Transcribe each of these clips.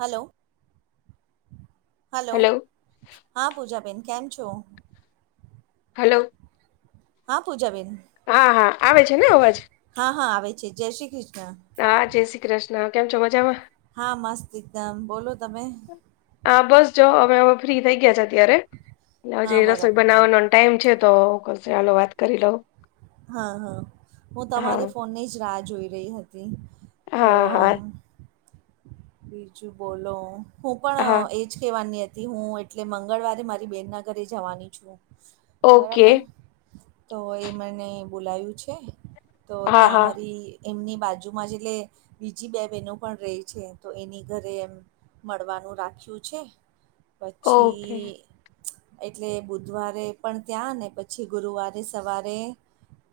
Hello hello હા પૂજાબેન કેમ છો. હલો હા પૂજાબન હા હા આવે છે. ને અવાજ હા હા આવે છે, જય શ્રી કૃષ્ણ હા જય શ્રી કૃષ્ણ કેમ છો, મજામા હા મસ્ત એકદમ બોલો તમે હા બસ જો અમે હવે ફ્રી થઇ ગયા છે. અત્યારે એટ હ હા જે રસોઈ બરાબર બનાવવાનો ટાઈમ છે. તો કલોો વાત કરી લઉ હા હા હું હા તમારી ફોનની જ રાહ જોઈ રહી હતી. તો હા હા બીજું બોલો હુ પણ હા એ જ કહેવાની હતી, હુ એટલે મંગળવારે મારી બેનના ઘરે જવાની છુ. ઓકે બરાબર તો એ મને બોલાયું છે. તો હા ત્યાં હા અમારી એમની બાજુમાં જેટલે બીજી બે બહેનો પણ રહી છે. તો એની ઘરે એમ મળવાનું રાખ્યું છે. પછી ઓકે એટલે બુધવારે પણ ત્યાં ને પછી ગુરુવારે સવારે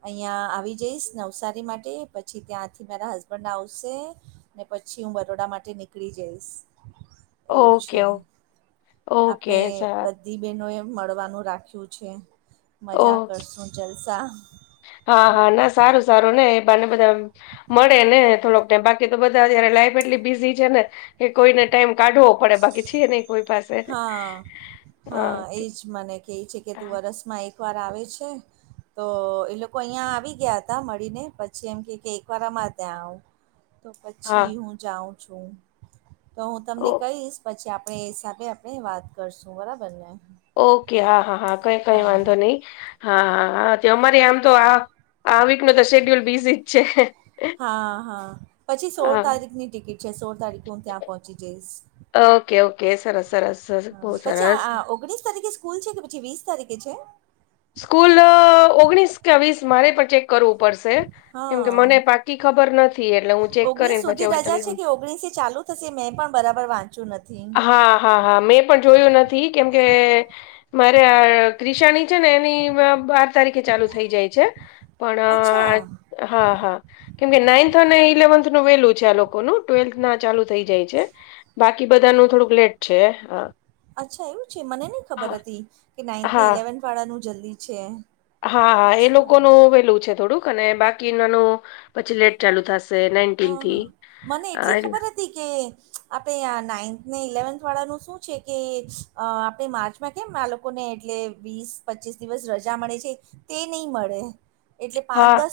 અહિયાં આવી જઈશ નવસારી માટે પછી ત્યાંથી મારા હસબન્ડ આવશે ને પછી હું બરોડા માટે નીકળી જઈશ એવું ઓકે છે. ઓકે આપડણે સર બધ દધી બહેનોએ મળવાનું રાખ્યું છે. મજા ઓકે કરશું જલસા હા હા ના સારુ સારુ ને ને બધા મળે ને થોડોક બાકી તો બધા્યારે લાઈફ એટલી બીઝી છેને. કે કોઈને ટાઈમ કાઢવો પડે બાકી છે, નહી કોઈ પાસે હા હા એ જ મને કહે છે. કે તું હા વરસમાં એકવાર આવે છે. તો એ લોકો અહિયાં આવી ગયા હતા, મળીને પછી એમ કે કે એક વારમા ત્યા આવ [inaudible] તો પછી હુ જાઉ છુ, તો હુ તમને ઓ કહીશ પછી આપડે સાથે હ આપણે વાત કરશું બરાબર ને ઓકે હા હા હા કઈ કઈ હા વાંધો નહી હા હા હા અમારે આમ તો આ આ નો તો શેડ્યુલ બિઝી જ છે. હા હા પછી સોળ હા તારીખની ટિકિટ છે. સોળ તારીખે હુ ત્યા પહોંચી જઈશ ઓકે ઓકે સરસ સરસ સરસ બહુ પછી સરસ ઓગણીસ તારીખે સ્કૂલ છે કે પછી વીસ તારીખે છે. સ્કૂલ ઓગણીસ કે વીસ મારે પણ ચેક કરવું પડશે કેમ કે હા મને પાકી ખબર નથી એટલે હું ચેક કરીને સુધી પછી હવે રજા છે તમને કે ઓગણીસ ચાલુ છ મેં પણ બરાબર વાંચ્યું નથી. હા હા હા મેં પણ જોયું નથી કેમકે મારે આ નિશાની છે ને, એની બાર તારીખે ચાલુ થઈ જાય છે, અચ્છા પણ હા, હા, કેમકે નાઈન્થ અને ઇલેવન્થનું વેલું છે, આ લોકોનું. ટ્વેલ્થ ના ચાલુ થઈ જાય છે, બાકી બધાનું થોડુંક લેટ છે, હા. અચ્છા એવું છે, મને નહીં ખબર હા હતી કે, હા નાઈન્થને-ઇલેવન્થ વાળાનું જલ્દી છે. હા, એ અચ્છા લોકોનું વેલું છે થોડુંક, અને બાકી નાનું પછી લેટ ચાલુ થશે, નાઈટીન થી એ. તી કે આપે, આ નાઈન્થને-ઇલેવથ વાળાનું શું છે કે, અ આપે માર્ચ મે કેમ આ લોકોને એટલે વીસ-પચીસ દિવસ રજા મળે છે, તે નઈ મળે. એટલે હા પાંચ-દસ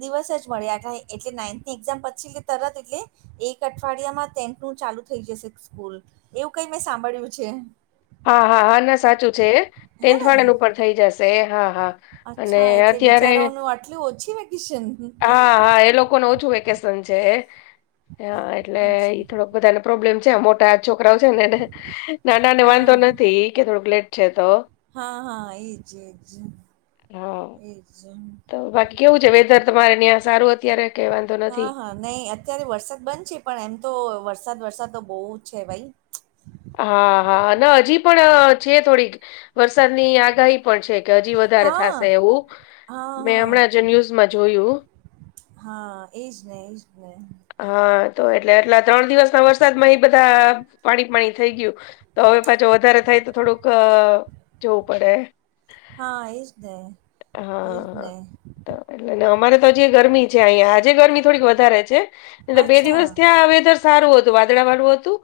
દિવસ જ મળે, આ એટલે નાઇન્થની એક્ઝામ પછી એટલે તરત એટલે. એક અઠવાડિયામાં ટેન્થનું ચાલુ થઈ જશે સ્કૂલ, એવું કઈ મેં સાંભળ્યું છે. હા, હા, હા, ના સાચું છે, હે ટેન્થ ને વાળાનું પણ થઈ જશે. હા, હા, અને અચ્છા એટલે અત્યારે બિચારાઓનું આટલું ઓછી વેકેશન હા હા, એ લોક કોનુ ઓછું વેકેશન છે, એટલે ઈ અચ્છા થોડોક બધાને પ્રોબ્લેમ છે, મોટા છોકરાઓ છેને, ને નાના ને હા વાંધો નથી કે, થોડુક લેટ છે તો. હા, હા, એજ, એજ હા એજ. તો બાકી કેવું છે વેધર તમારે ત્યાં? સારું અત્યારે કેવા હા, હા, નઈ અત્યારે વરસાદ બંધ છે, પણ એમ તો વરસાદ વરસાદ તો બો છે ભાઈ. હા, હા, ન હજી પણ છે થોડીક. વરસાદ ની આગાહી પણ છે કે, હજી વધારે હા થાશે એવું. હા મેં હા હમણાં જ ન્યૂઝમાં જોયું. હા, એજને એજને. હા, તો એટલે એટલા ત્રણ દિવસના વરસાદમાં એ બધાં પાણી પાણી થઈ ગયું તો, હવે પાછો વધારે થાય, તો થોડુંક જોવું પડે. હા, એજને એજને. હા તો એટલે ને, અમારે તો આજે ગરમી છે, અહીંયા આજે ગરમી થોડીક વધારે છે. એટલે બે અચ્છા દિવસ ત્યાં વેધર સારું હતું, વાદળા વાળું હતું,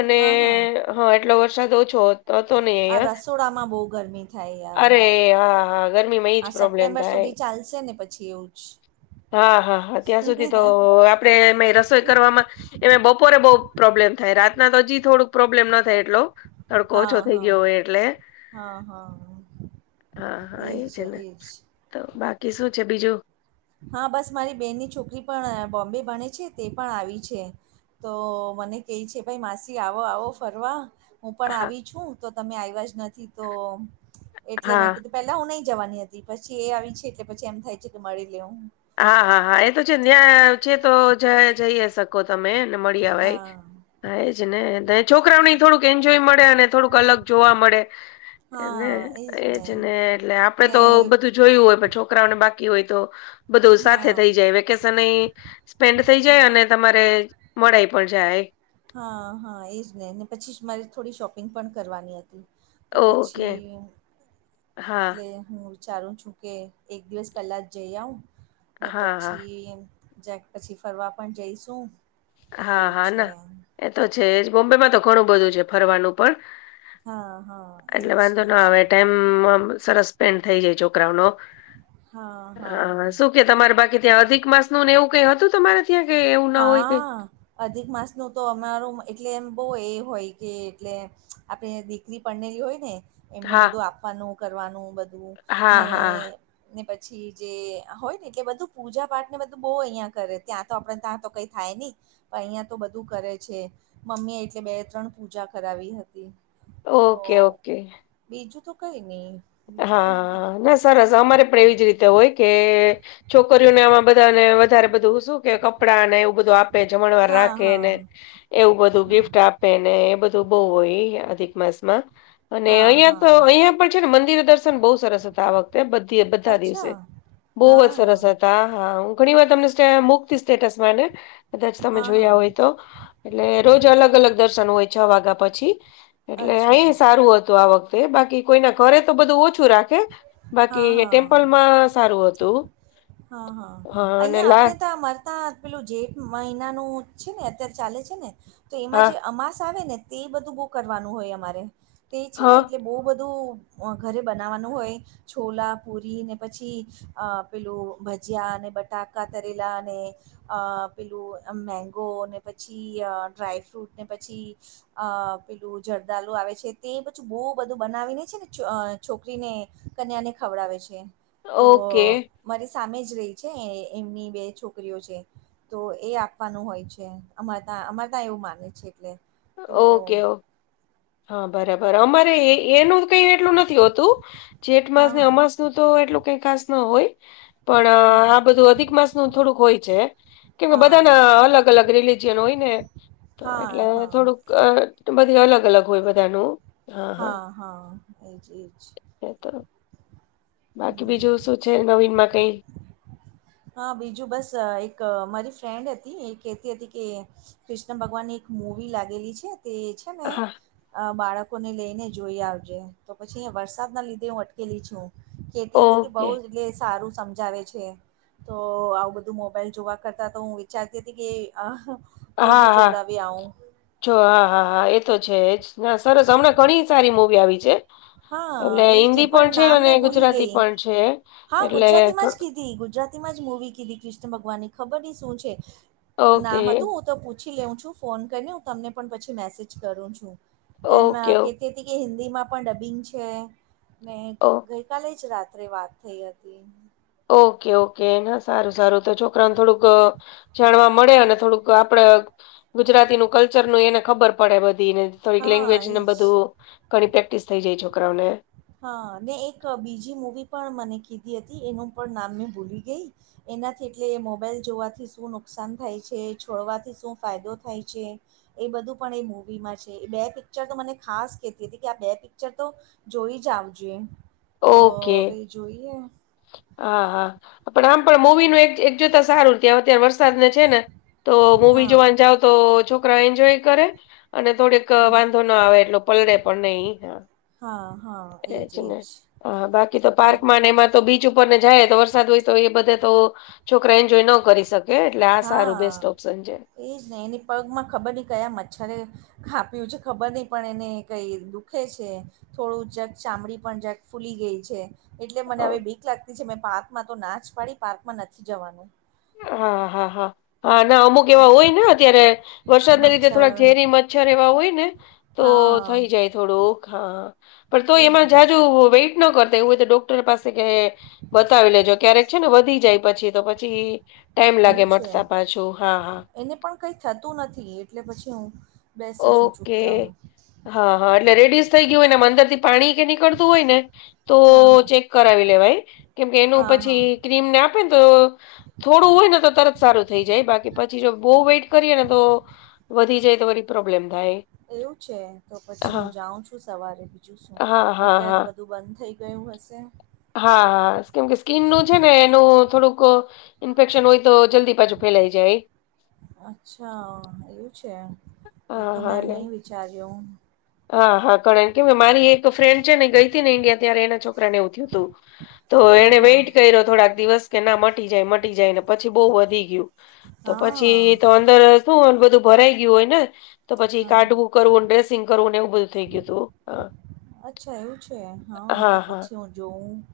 અને હા હા હ, એટલો વરસાદ ઓછો હોત. તોતો નઈ આ હ, રસોડામાં બહુ ગરમી થાય યાર અરે હા હા, ગરમીમાં આ એજ પ્રોબ્લેમ સપ્ટેમ્બર થાય. સુધી ચાલશે ને, પછી એવું જ. હા, હા, ત્યાં સુધી તો આપડે રસોઈ કરવામાં એ બપોરે બો પ્રોબ્લેમ થાય, રાતના તો હજી થોડુંક પ્રોબ્લેમ ન થાય, એટલો. તડકો હા ઓછો થઈ હા ગયો હોય, એટલે. હા હા હા, હા, એ એજ છેને, એજ તો બાકી શું છે બીજું? હા, બસ મારી બેનની છોકરી પણ બોમ્બે ભણે છે, તે પણ આવી છે. તો મને કેય છે, ભાઈ માસી આવો-આવો ફરવા. હું પણ હા આવી છું, તો તમે આયવા જ નથી, તો એટલે હા મેં કીધું. પેલા હું નઈ જવાની હતી, પછી એ આવી છે, એટલે પછી એમ થાય છે કે, મળી લેવ. હા, હા, હા, એતો છે, ન્યા છે, તો જઈ શકો તમે મળી આવાય. હા હા, એજને છોકરાઓની થોડુંક એન્જોય મળે, અને થોડુંક અલગ જોવા મળે. હા. એજ ને એજને, એટલે આપડે ને તો બધું જોયું હોય, પણ છોકરાઓને બાકી હોય તો ધુ સાથે હા થઈ જાય, વેકેશન એ સ્પેન્ડ થઈ જાય, અને તમારે મળાઈ પણ જાય. હા, હા, એજને ને, પછી જ મારે થોડી શોપિંગ પણ કરવાની અતી. તો ઓકે પછી હા, એટલે હું વિચારું છું કે, એક દિવસ પહેલાં જ જઈ આવું ને, હા, હા, પછી જેક પછી ફરવા પણ જઈશું. હા એવું હા છે ના એતો છેજ બોમ્બેમાં તો ઘણું બધું છે ફરવાનું પણ. હા હા એજ એજ. હમ, મમ સરસ પેન્ડ થઈ જાય છોકરાઓનો હા હા હ શું કે તમારે બાકી ત્યાં અધિક માસનુ ને એવું કઈ હતું તમારે? ત્યાં કે એવુ? હા. અધિક માસનું તો અમારું એટલે એમ બો એ હોય કે એટલે આપણે દી લી પન્નેલી હોય ને એમને હા બધું આપવાનું, કરવાનું બધું હા ને હા ને પછી જે હોય ને એટલે બધું પૂજા પાઠ ને બધું બો અહિયાં કરે ત્યાં તો આપડા તા તો કઈ થાય ની. પણ અહિયા તો બધું કરે છે મમ્મી એટલે બે ત્રણ પૂજા કરાવી હતી તો ઓકે ઓકે બીજું તો કઈ ની હા નેસ સરસ અમારે પણ એવી જ રીતે હોય કે છોકરીઓને આમાં બધાને વધારે બધું શું કે કપ પડા ને એવું બધું આપે જમણવાર હા હા રાખેને એવું બધું હા ગિફ્ટ આપ એને બધું બહુ હોય અધિક માસ માં અને હા અહિયાં હા તો અહિયાં પણ છે ને મંદિર બહુ સરસ હતા આ વખતે બઘી બધા અચ્છા દિવસે બહુ હા જ સરસ હા હતા હા હા હું ઘણી વાર તમને મૂકતી સ્ટેટસ માટે કદાચ તમે હા જોયા હોય તો એટલે રોજ અલગ અલગ દર્શન હોય છ વાગ્યા પછી એટલે અચ્છા અહીયા સારું હતું આ વખ તે બાકી કોઈના ઘરે તો બધું ઓછું રાખ ખે બાકી હા હા ટેમ્પલમાં સારું હતું હા હા અને અહિયાં લા આપડે તા મર તા પેલું જેઠ મહિનાનું છે ને અત્યારે ચાલે છે ને તો એમાં હા જે અમાસ આવે ને તે બધું બહુ કરવાનું હોય અમારે તે છે ને હા એટલે બહુ બધું ઘરે બ નાવાનું હોય છોલા પુરી ને પછી અ પેલું ભજીયા અને બટાકા તરેલા ને અ પેલું અમ મેંગો ને પછી અ ડ્રાયફ્રુટ ને પછી અ પેલું જરદાલુ આવે છે તે બછું બહુ બધું બનાવીને છે ને છોકરીને કન્યાને ખવડાવે છે તો ઓકે મારી સામે જ રેય છે એમની બે છોકરીઓ છે તો એ આપવાનું હોય છે અમારે તં અમારે ત્યાં એવું માને છે એટલે તો ઓકે ઓ હા બરાબર અમારે એ એનું કઈ એટલું નથી હોતું જેઠ માસ હા ને હા અમાસ નું તો એટલું કઈ ખાસ ન હોય પણ હા આ હા બધું અધિક માસ નું થોડુંક હોય છે કેમ હા બધાના બરાબર અલગ અલગ રિલિઝિયન હોય ને તો હા એટલે હા થોડુંક અ બઘી અલગ અલગ હોય બધાનું હા હા એજ એજ એ તો બાકી હમ બીજું શું છે નવીનમાં કઈ હા બીજું બસ એક મારી ફ્રેન્ડ હતી એ કેતી હતી કે કૃષ્ણ ભગવાનની એક મૂવી લાગેલી છે તે છે ને હા અ બાળકોને લઈને જોઈ આવજે તો પછી વરસાદના લીધે હું અટકેલી છું કેતી હતી કે ઓકે બહુ એટલે સારું સમજાવે છે તો આવું બધું મોબાઈલ જોવા કરતા તો હું વિચારતી હતી કે અહ હા હા જો હા હા હા એ તો છે જ ના સરસ હમણાં ઘણી સારી મૂવી આવી છે. એટલે હા એ જ ને હિન્દી પણ છે નામ અને મેં ભૂલી ગુજરાતી ગઈ પણ છે એટલે ગુજરાતી માં જ મુવી કીધી કૃષ્ણ ભગવાન ની ખબર શું છે. નામ ઓકે હતું હું તો પછી લઉ છું ફોન કરીને હું તમને પણ પછી મેસેજ કરું છું. એમ ઓકે ઓ કે કે કે હિન્દીમાં પણ ડબિંગ છે ને ઓ કંઈક કાલે જ રાત્રે વાત થઈ હતી. ઓકે ઓકે ના સારું સારું તો છોકરાને થોડુંક જાણવા મળે અને થોડુંક આપડે ગુજરાતી નું કલ્ચર નું એને ખબર પડે બધીને થોડીક હા લેંગવેજ એ ને જ બધું ઘણી પ્રેક્ટિસ થઈ જાય છોકરાઓ ને. હા ને એક બીજી મૂવી પણ મને કીધી હતી એનું પણ નામ મેં ભૂલી ગઈ. એનાથી એટલે મોબાઈલ જોવાથી શું નુકસાન થાય છે, છોડવાથી શું ફાયદો થાય છે એ બધું પણ એ મુવી માં છે એ બે પિક્ચર તો મને ખાસ કેતી હતી કે આ બે પિક્ચર તો જોઈ જ આવજો, તો ઓકે હવે જોઈએ હા હા પણ આમ પણ મૂવીનું એક એક જોતા સારું ત્યાં અત્યારે વરસાદને છે ને તો મવી હા જોવા જાવ તો છોકરા એન્જોય કરે અને થોડીક વાંધો ના આવે એટલો પલળે પણ નહી હા એજ ને. હા બાકી તો બી પાર્કમાં ને એમાં તો બીચ ઉપર ને જાય તો વરસાદ હોય તો એ બધા તો છોકરા જોઈ ન કરી શકે એટલે આ સારું બેસ્ટ ઓપ્શન છે. એ જ નહી એની પગમાં ખબર નહીં કયા મચ્છરે કાપ્યું છે ખબર નહીં પણ એને કંઈ દુ ખે છે થોડું જક ચામડી પણ જક ફૂલી ગઈ છે. એટલે મને હવે બીક લાગતી છે મેં પાર્કમાં તો નાચ પાડી પાર્કમાં નથી જવાનું. હા, હા, હા, હા ને અમુક કેવા હોય ને અત્યારે વરસાદને લીધે મચ્છર થોડાક ઝેરી મચ્છર એવા હોય ને તો હા થઈ જાય થોડુંક હા પણ તો એજ એમાં ને જાજ વેટ ન કરતાય હોય તો ડોક ટર પાસે કે બતાવી લેજો ક્યારેક છે ને વધી જાય પછી તો પછી ટાઈમ લાગે એવું છે મતા પાછું, હા હા. એને પણ કઈ થતું નથી એટલે પછી હું બેસી છું ઓકે. ચૂપચાપ હા હા એટલે રેડીસ થઈ ગયું હોય ને અંદર થી પાણી કે નીકળતું હોય ને તો હા હા ચેક કરાવી લેવાય કેમકે એનું હા પછી હા ક્રીમને આપે ને તો થોડું હોય ને તો તરત સારું થઈ જાય બાકી પછી જો બહુ વેઇટ કરીએ ને તો વધી જાય તો વરી પ્રોબ્લેમ થાય. એવું છે તો પછી હા હું જાઉં છું સવારે બીજું શું, હા હા અત્યારે હા તો બધ ધું બંધ થઈ ગયું હશે. હા કેમ કે સ્કીનનું છે ને એનું થોડુંક ઇન્ફેક્શન હોય તો જલ્દી પાછું ફેલાઈ જાય. અચ્છા એવું છે એ હા તો હા મેં એટલે નહીં વિચાર્યું. હા હા કરાઈ કેમ કે મારી એક ફ્રેન્ડ છે ને ગઈ હતી ને ઈન્ડિયા ત્યારે એના છોકરા ને એવું થયું હતું. તો એને હા વેટ કર્યો થોડાક દિવસ કે ના મટી જાય મટી જાયને પછી બહુ વધી ગયું. તો હા હા પછી તો શું બધું ભરાઈ ગયું હોય ને તો પછી હા કાઢવું, કરવું ડ્રેસિંગ કરું ન એવું બધું થઈ ગયું હતું, અચ્છા એવું છે હ, હા, તો હા. પછી હું જોઉં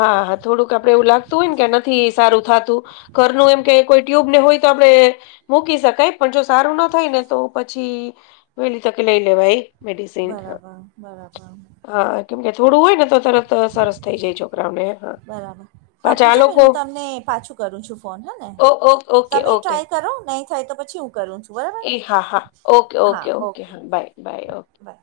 હા હા થોડુંક આપડે એવું લાગતું હોય ને કે નથી સારું થાતું ઘરનું એમ કે કોઈ ટ્યુબને હોય તો આપડે મૂકી શકાય પણ જો સારું ના થાય ને તો પછી વેલી તકે લઈ લેવાય મેડિસન બરાબર બરાબર હા કેમ કે થોડું હોયને તો તરત સરસ થઈ જાય છોકરાઓને હા બરાબર હા પાછા આ પૂજાબેન લોકો હું તમને પાછું કરું છું ફોન હે ને ઓ ઓ ઓકે તમે ઓકે ટ્રાય કરો નહીં થાય તો પછી હું કરું છું બરાબર એ હા હા ઓકે ઓકે ઓકે હા બાય બાય ઓકે બાય